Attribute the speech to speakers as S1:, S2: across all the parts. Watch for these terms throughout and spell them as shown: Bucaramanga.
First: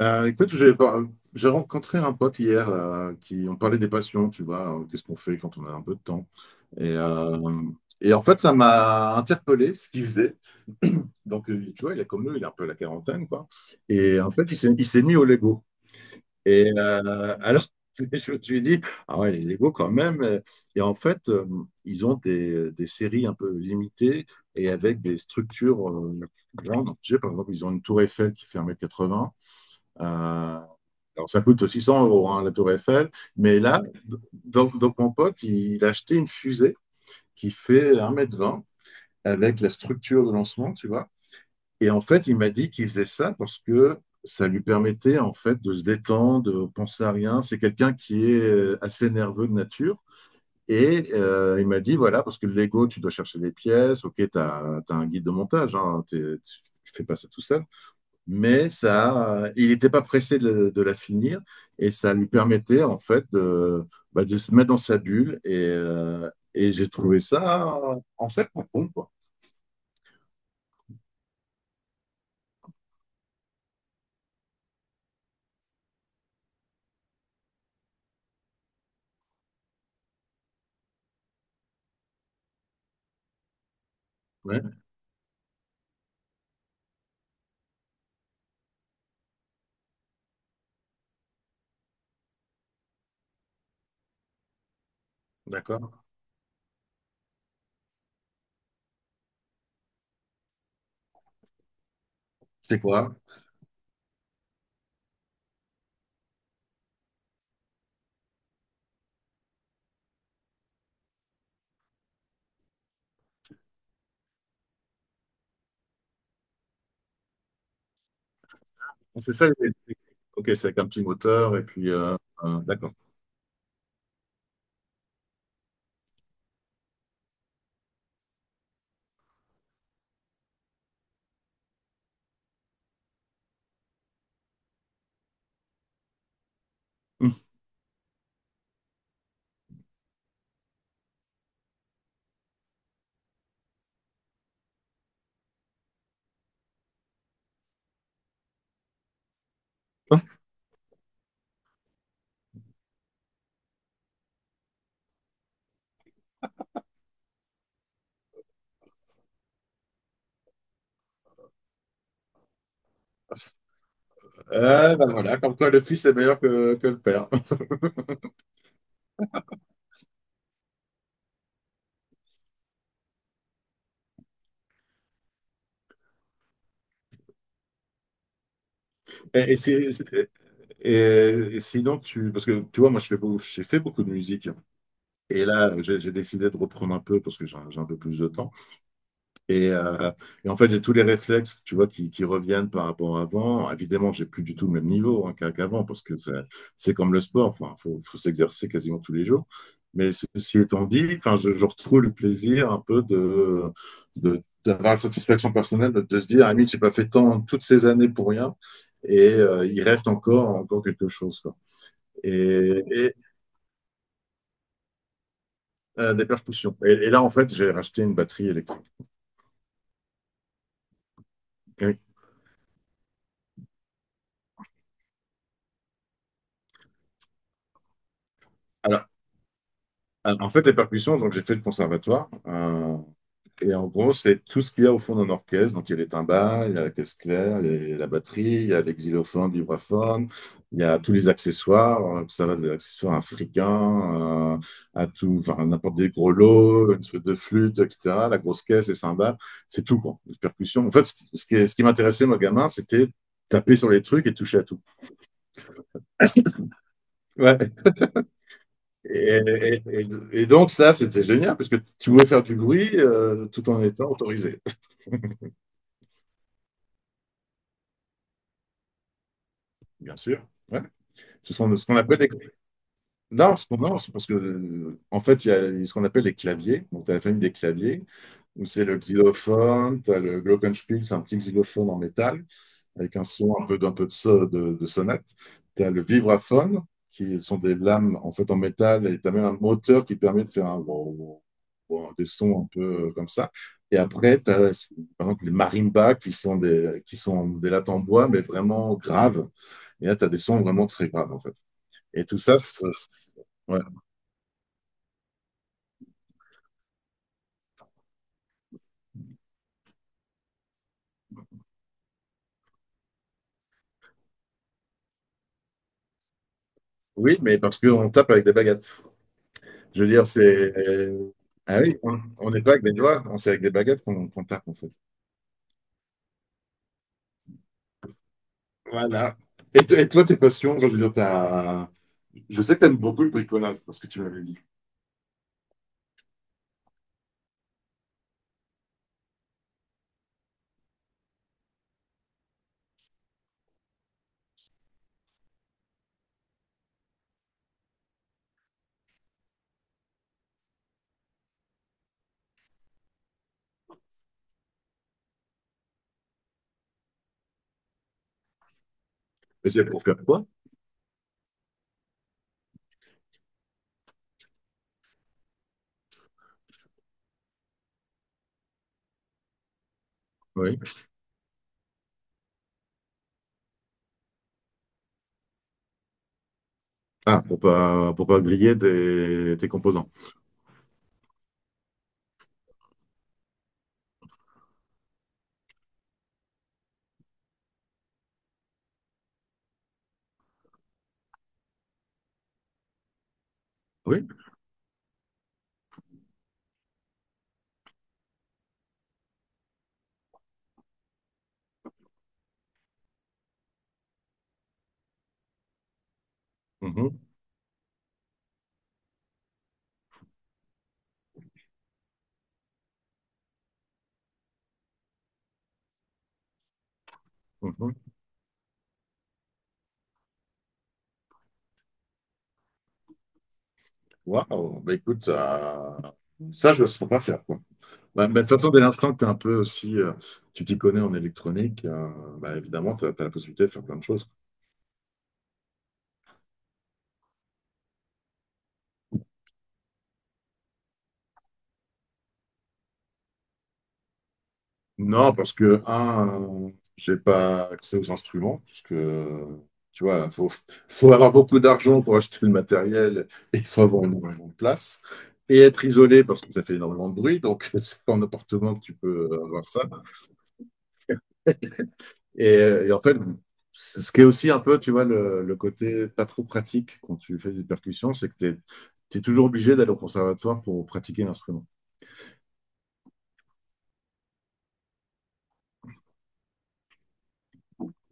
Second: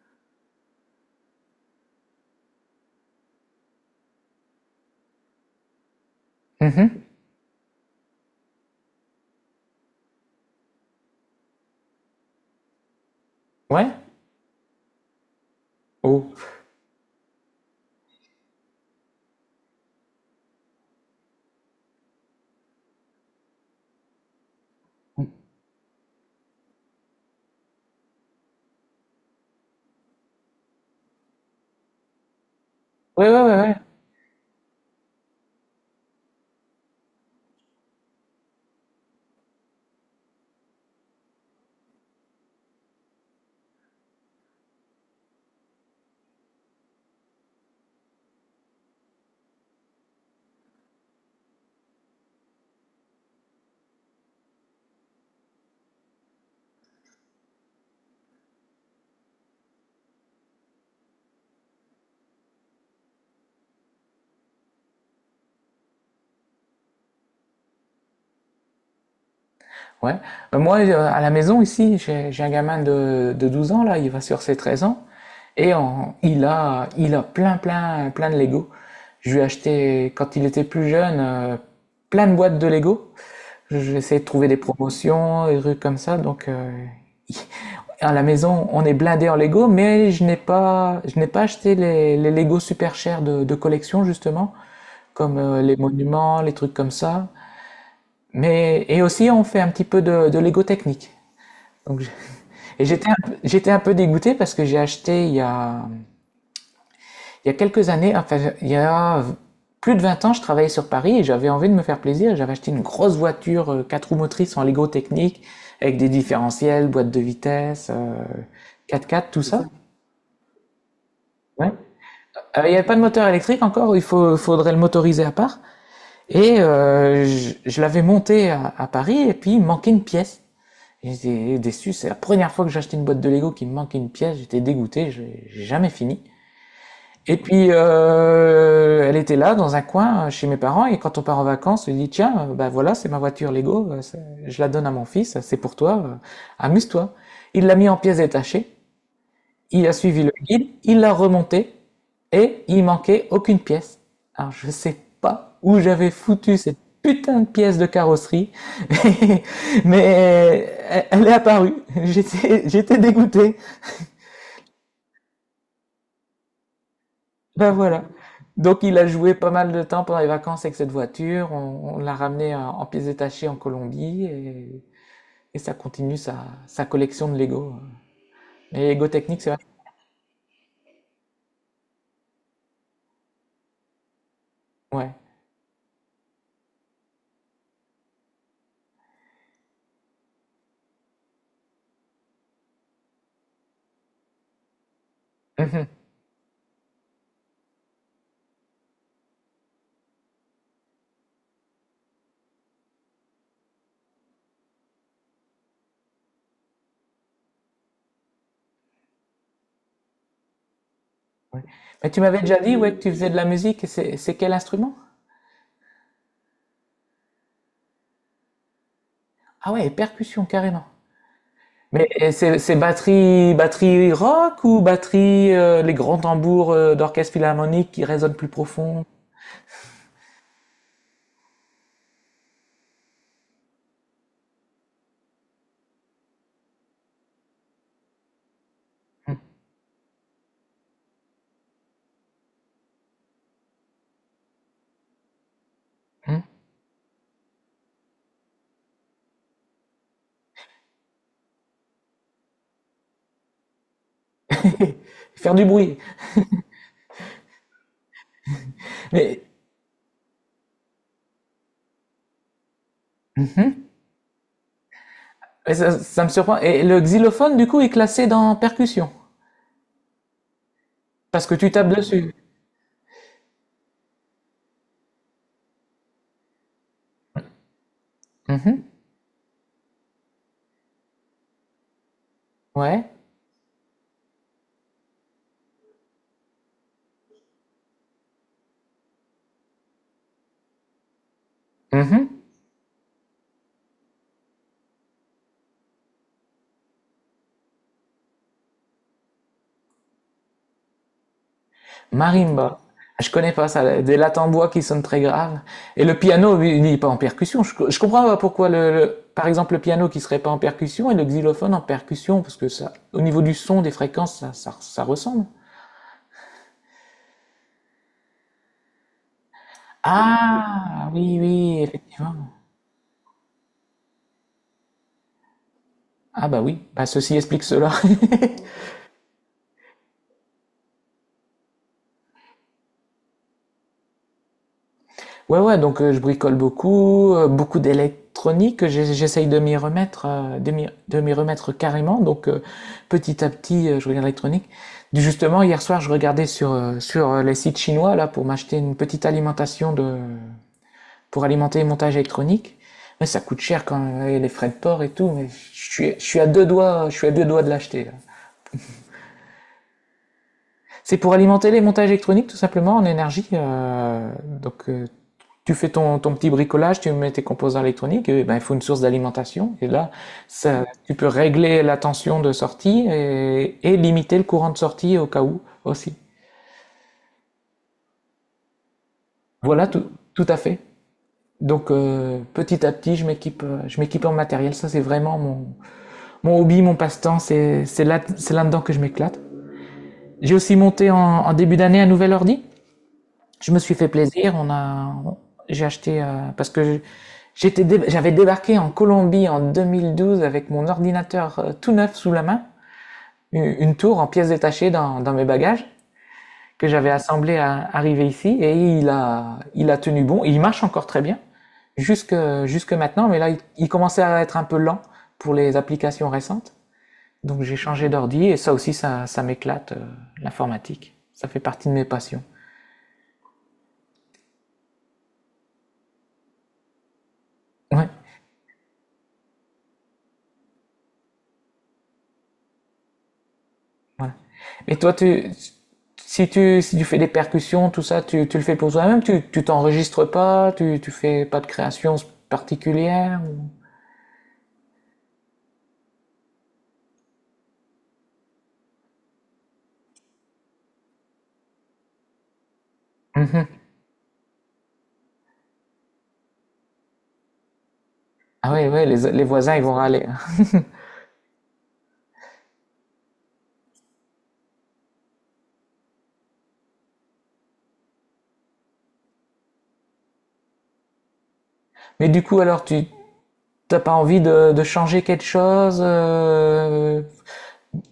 S1: Euh, écoute, j'ai j'ai rencontré un pote hier qui on parlait des passions, tu vois, qu'est-ce qu'on fait quand on a un peu de temps. Et,
S2: Mhm.
S1: euh, et en fait, ça m'a interpellé ce qu'il faisait. Donc, tu vois, il est comme nous, il est un peu à la quarantaine, quoi.
S2: Ouais.
S1: Et en fait, il s'est mis au Lego.
S2: Oh.
S1: Et alors, je me suis dit, ah ouais, les Lego quand même. Et en fait, ils ont des séries un peu limitées et avec des structures grandes. Tu sais, par exemple, ils ont une tour Eiffel qui fait un mètre quatre 80 euh, alors, ça coûte 600 euros, hein, la Tour Eiffel.
S2: Ouais, ouais,
S1: Mais
S2: ouais, ouais.
S1: là, donc mon pote, il a acheté une fusée qui fait un mètre vingt avec la structure de lancement, tu vois. Et en fait, il m'a dit qu'il faisait ça parce que ça lui permettait, en fait, de se détendre, de penser à rien. C'est quelqu'un qui est assez nerveux de nature. Et il m'a dit, voilà, parce que le Lego, tu dois chercher des pièces. OK, tu as, un guide de montage. Hein, tu fais pas ça tout seul mais ça, il n'était pas pressé de la finir et ça lui permettait en fait de, bah, de se mettre dans sa bulle et j'ai trouvé ça en fait pas con quoi.
S2: Ouais. Moi, à la maison, ici, j'ai un gamin de 12 ans, là, il va sur ses 13 ans, il a plein, plein, plein de Lego. Je lui ai acheté, quand il était plus jeune, plein de boîtes de Lego. J'ai essayé de trouver des
S1: Ouais,
S2: promotions, des trucs comme ça, donc à la maison, on est blindé en Lego, mais je n'ai pas acheté les Lego super chers de collection, justement, comme les
S1: d'accord.
S2: monuments, les trucs comme ça. Mais et aussi on fait un petit peu de Lego technique. Donc je-
S1: C'est
S2: et
S1: quoi?
S2: j'étais un peu dégoûté parce que j'ai acheté il y a quelques années, enfin il y a plus de 20 ans, je travaillais sur Paris et j'avais envie de me faire plaisir. J'avais acheté une grosse voiture quatre roues motrices en Lego technique avec des différentiels, boîte de vitesse, 4x4,
S1: C'est
S2: tout
S1: ça
S2: ça.
S1: les Ok, c'est avec un petit moteur et
S2: Ouais.
S1: puis
S2: Il n'y avait
S1: d'accord.
S2: pas de moteur électrique encore, faudrait le motoriser à part. Je l'avais monté à Paris, et puis il manquait une pièce. J'étais déçu, c'est la première fois que j'achetais une boîte de Lego qui me manquait une pièce, j'étais dégoûté, j'ai jamais fini. Et puis elle était là dans un coin chez mes parents, et quand on part en vacances, on lui dit tiens, ben voilà, c'est ma voiture Lego, je la donne à mon fils, c'est pour toi, amuse-toi. Il l'a mis en pièces détachées, il a suivi le guide, il l'a remonté, et il manquait aucune pièce. Alors je sais pas où j'avais foutu cette putain de pièce de carrosserie, mais elle est apparue. J'étais dégoûté.
S1: Ben voilà, comme quoi le fils est meilleur que le père.
S2: Ben voilà. Donc il a joué pas mal de temps pendant les vacances avec cette voiture. On l'a ramenée en pièces détachées en Colombie, et ça continue sa collection de Lego. Les Lego technique, c'est
S1: Et, et
S2: vrai.
S1: c'est- c'est- et sinon, tu, parce que tu vois, moi, je fais beaucoup, j'ai fait beaucoup de musique.
S2: Ouais.
S1: Et là, j'ai décidé de reprendre un peu parce que j'ai un peu plus de temps. Et, euh, et en fait, j'ai tous les réflexes, tu vois, qui reviennent par rapport à avant. Évidemment, j'ai plus du tout le même niveau hein, qu'avant,
S2: Mhm.
S1: parce que c'est comme le sport, enfin, faut s'exercer quasiment tous les jours. Mais ceci étant dit, enfin, je retrouve le plaisir un peu de, d'avoir la satisfaction personnelle de se dire, ah, je j'ai pas fait tant toutes ces années pour rien, et il reste encore quelque chose, quoi.
S2: Ouais. Mais tu m'avais déjà dit,
S1: Et,
S2: ouais, que tu
S1: et,
S2: faisais de la musique, et c'est quel instrument?
S1: des percussions. Et là, en fait, j'ai racheté une batterie électrique.
S2: Ah ouais, percussion, carrément.
S1: Oui.
S2: Mais et c'est batterie, batterie rock, ou batterie, les grands tambours d'orchestre philharmonique qui résonnent plus profond?
S1: Alors, En fait, les percussions, donc j'ai fait le conservatoire. Et en gros, c'est tout ce qu'il y a au fond d'un orchestre. Donc, il y a les timbales, il y a la caisse claire, il y a la batterie, il y a les xylophones, vibraphones, il y a tous les accessoires. Ça va des accessoires africains à tout, enfin, n'importe des gros
S2: Hmm.
S1: lots, une truc de flûte, etc. La grosse caisse, les cymbales, c'est tout, quoi. Les percussions. En fait, ce qui m'intéressait, moi, gamin, c'était taper sur les trucs et toucher à tout.
S2: Faire du bruit.
S1: Ouais. Et,
S2: Mais.
S1: et- et- et donc ça, c'était génial, parce que tu pouvais faire du bruit tout en
S2: Mhm.
S1: étant autorisé,
S2: Mais ça me surprend. Et le xylophone, du coup, est classé dans percussion,
S1: bien sûr. Ouais.
S2: parce que
S1: Ce
S2: tu
S1: sont ce
S2: tapes
S1: qu'on appelle des...
S2: dessus.
S1: Non, non, c'est parce que, en fait, il y a ce qu'on appelle les claviers. Donc, tu as la famille des claviers, où
S2: Mhm.
S1: c'est le xylophone, tu as le glockenspiel, c'est un petit xylophone en métal.
S2: Ouais.
S1: Avec un son un peu, d'un peu de, de sonnette. Tu as le vibraphone, qui sont des lames en fait en métal, et tu as même un moteur qui permet de faire un wow, wow, wow, des
S2: Mhm.
S1: sons un peu comme ça. Et après, tu as par exemple les marimbas qui sont des lattes en bois, mais vraiment graves. Et là, tu as des sons vraiment très graves en fait. Et tout ça,
S2: Marimba.
S1: c'est-
S2: Je connais pas
S1: ouais.
S2: ça, des lattes en bois qui sonnent très graves. Et le piano, lui, il n'est pas en percussion. Je comprends pas pourquoi, par exemple, le piano qui serait pas en percussion et le xylophone en percussion, parce que ça, au niveau du son, des fréquences, ça ressemble.
S1: Oui, mais parce qu'on tape avec des baguettes. Je veux dire, c'est.
S2: Ah, oui, oui,
S1: Ah oui,
S2: effectivement.
S1: on n'est pas avec des doigts, c'est avec des baguettes qu'on tape en fait.
S2: Ah bah oui, bah ceci explique cela.
S1: Voilà. Et, et toi, tes passions, enfin, je veux dire, t'as... Je sais que t'aimes beaucoup le bricolage, parce que tu m'avais dit.
S2: Ouais, ouais, donc je bricole beaucoup, beaucoup d'électronique, j'essaye de m'y remettre, de m'y remettre carrément, donc petit à petit je regarde l'électronique. Justement, hier soir je regardais sur les sites chinois là pour m'acheter une petite alimentation pour alimenter les montages électroniques, mais ça coûte cher quand même, et les frais de port et tout, mais je suis à deux doigts, je suis à deux doigts de l'acheter là.
S1: Mais c'est pour faire quoi?
S2: C'est pour alimenter les montages électroniques tout simplement en énergie. Donc tu fais ton petit bricolage, tu mets tes composants électroniques, et ben, il faut une source d'alimentation. Et là,
S1: Oui.
S2: ça, tu peux régler la tension de sortie et limiter le courant de sortie au cas où aussi.
S1: Ah, pour pas griller tes, tes
S2: Voilà, tout,
S1: composants.
S2: tout à fait. Donc petit à petit, je m'équipe, je m'équipe en matériel. Ça, c'est vraiment mon hobby, mon passe-temps. C'est là, c'est là-dedans que je m'éclate. J'ai aussi monté en début d'année un nouvel ordi. Je me suis fait
S1: Oui.
S2: plaisir. J'ai acheté parce que j'avais débarqué en Colombie en 2012 avec mon ordinateur tout neuf sous la main, une tour en pièces détachées dans mes bagages, que j'avais
S1: Mhm,
S2: assemblé à arriver ici, et il a tenu bon. Il marche encore très bien jusque, jusque maintenant, mais là il commençait à être un peu lent pour les applications récentes. Donc j'ai
S1: mhm.
S2: changé d'ordi, et ça aussi ça m'éclate, l'informatique. Ça fait partie de mes passions.
S1: Waouh. Bah, écoute, ça, je ne saurais pas faire, quoi.
S2: Ouais,
S1: Bah, mais de toute façon, dès l'instant que tu es un peu aussi, tu t'y connais en électronique, bah, évidemment, tu as, la possibilité de faire plein de choses.
S2: voilà. Et toi, si tu fais des percussions, tout ça, tu le fais pour toi-même, tu t'enregistres pas, tu fais pas de création particulière?
S1: Non, parce que, un, j'ai pas accès aux instruments, parce que, tu vois, faut avoir beaucoup d'argent pour acheter le matériel et il
S2: Mhm.
S1: faut avoir énormément de place. Et être isolé, parce que ça fait énormément de bruit, donc c'est pas en
S2: Ah
S1: appartement que
S2: oui,
S1: tu
S2: ouais.
S1: peux
S2: Les
S1: avoir
S2: voisins,
S1: ça.
S2: ils vont râler.
S1: Et, et en fait, c'est ce qui est aussi un peu, tu vois, le côté pas trop pratique quand tu fais des percussions, c'est que tu es, toujours obligé d'aller au conservatoire pour pratiquer l'instrument.
S2: Mais du coup, alors, tu t'as pas envie de changer quelque chose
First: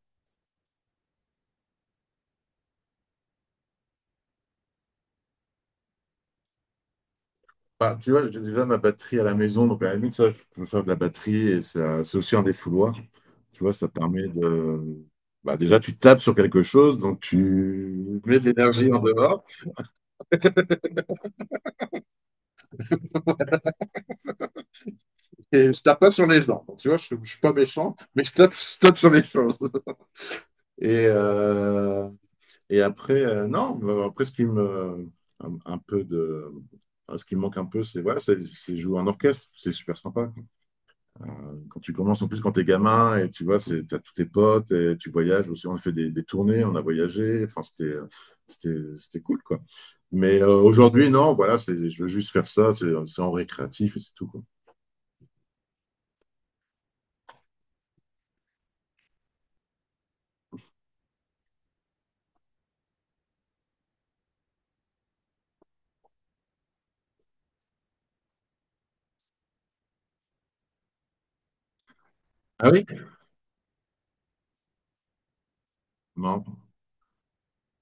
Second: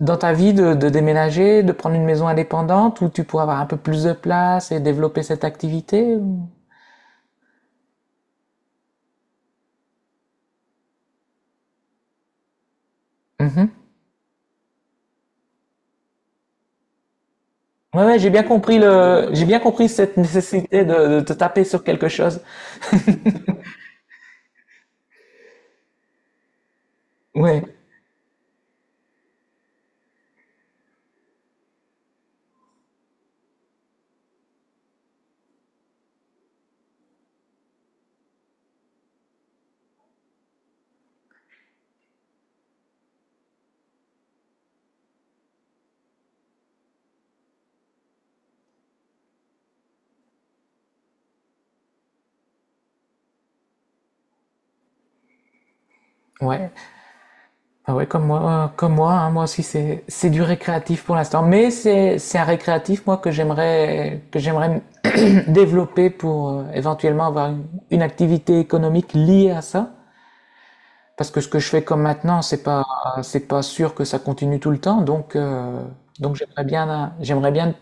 S2: dans ta vie, de déménager, de prendre une maison indépendante où tu pourras avoir un peu plus de place et développer cette activité?
S1: Bah, tu vois, j'ai déjà ma batterie à la maison, donc à la limite, ça, je peux faire de la batterie et c'est aussi un défouloir. Tu
S2: Mhm.
S1: vois, ça permet de. Bah, déjà, tu tapes sur quelque chose, donc
S2: Ouais, ouais,
S1: tu mets de l'énergie en
S2: j'ai
S1: dehors
S2: bien compris cette nécessité de te taper sur quelque chose.
S1: et je tape pas sur les gens. Donc, tu vois, je suis pas
S2: Ouais.
S1: méchant, mais je tape sur les choses. Et, non, bah, après, ce qui me. Un peu de. Enfin, Ce qui me manque un peu, c'est voilà, c'est jouer en orchestre, c'est super sympa. Quand tu commences, en plus, quand t'es gamin, et tu vois, c'est, t'as tous tes potes, et tu voyages aussi. On a fait des tournées, on a voyagé. Enfin, c'était cool, quoi. Mais aujourd'hui, non, voilà, c'est, je veux juste faire ça, c'est en récréatif et c'est tout, quoi.
S2: Ouais, ah ouais, comme moi, hein, moi aussi c'est du récréatif pour l'instant, mais c'est un récréatif moi que j'aimerais développer pour éventuellement avoir une activité économique liée à ça, parce que ce que je fais comme maintenant
S1: Ah oui?
S2: c'est pas sûr que ça continue tout le temps, donc
S1: Non.
S2: j'aimerais bien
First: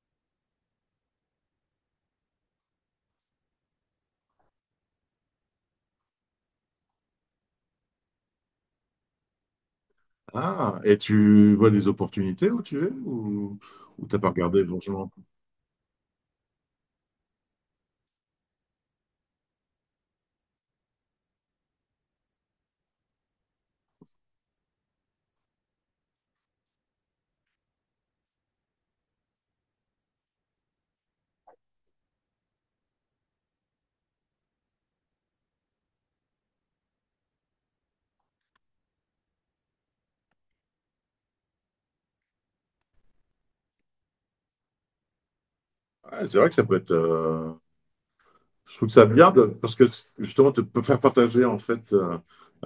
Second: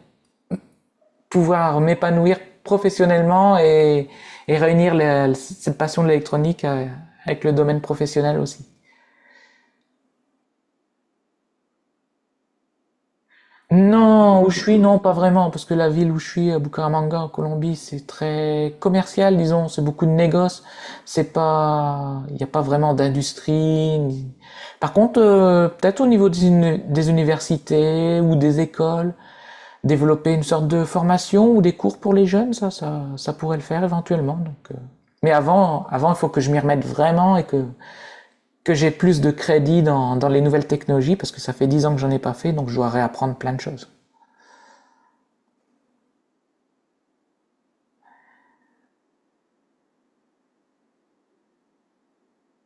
S2: pouvoir m'épanouir professionnellement et réunir cette passion de l'électronique avec le domaine professionnel aussi.
S1: Ah, et tu vois des opportunités où tu es ou t'as pas
S2: Non, où je
S1: regardé
S2: suis, non, pas
S1: franchement?
S2: vraiment, parce que la ville où je suis, à Bucaramanga, en Colombie, c'est très commercial, disons, c'est beaucoup de négoces, c'est pas, il n'y a pas vraiment d'industrie. Par contre, peut-être au niveau des universités ou des écoles, développer une sorte de formation ou des cours pour les jeunes, ça pourrait le faire éventuellement. Mais avant, il faut que je m'y remette vraiment et que j'ai plus de crédit dans les nouvelles technologies, parce que ça fait 10 ans que j'en ai pas fait, donc je dois réapprendre plein de choses.
S1: Ah, c'est vrai que ça peut être. Je trouve ça bien de- Parce que justement, tu peux faire partager en fait euh,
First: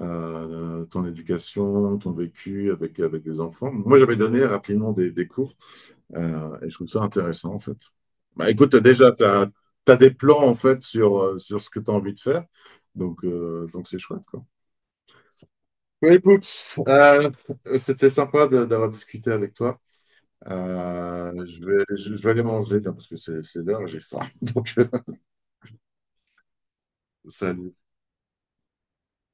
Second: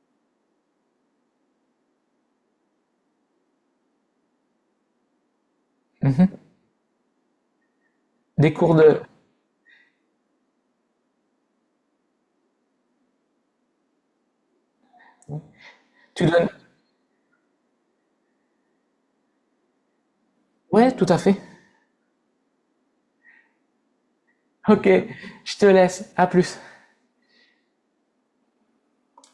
S1: euh, ton éducation, ton vécu avec, avec des enfants. Moi, j'avais donné rapidement des cours
S2: Mhm.
S1: et je trouve ça intéressant en fait. Bah,
S2: Des
S1: écoute,
S2: cours de...
S1: tu as, des plans en fait sur, sur ce que tu as envie de faire. Donc c'est chouette, quoi. Bah,
S2: Tu
S1: écoute,
S2: donnes...
S1: euh, c'était sympa d'avoir discuté avec toi.
S2: Ouais, tout à fait.
S1: Je vais aller manger tiens, parce que c'est l'heure, j'ai faim. Donc,
S2: Ok, je te laisse. À plus.
S1: salut.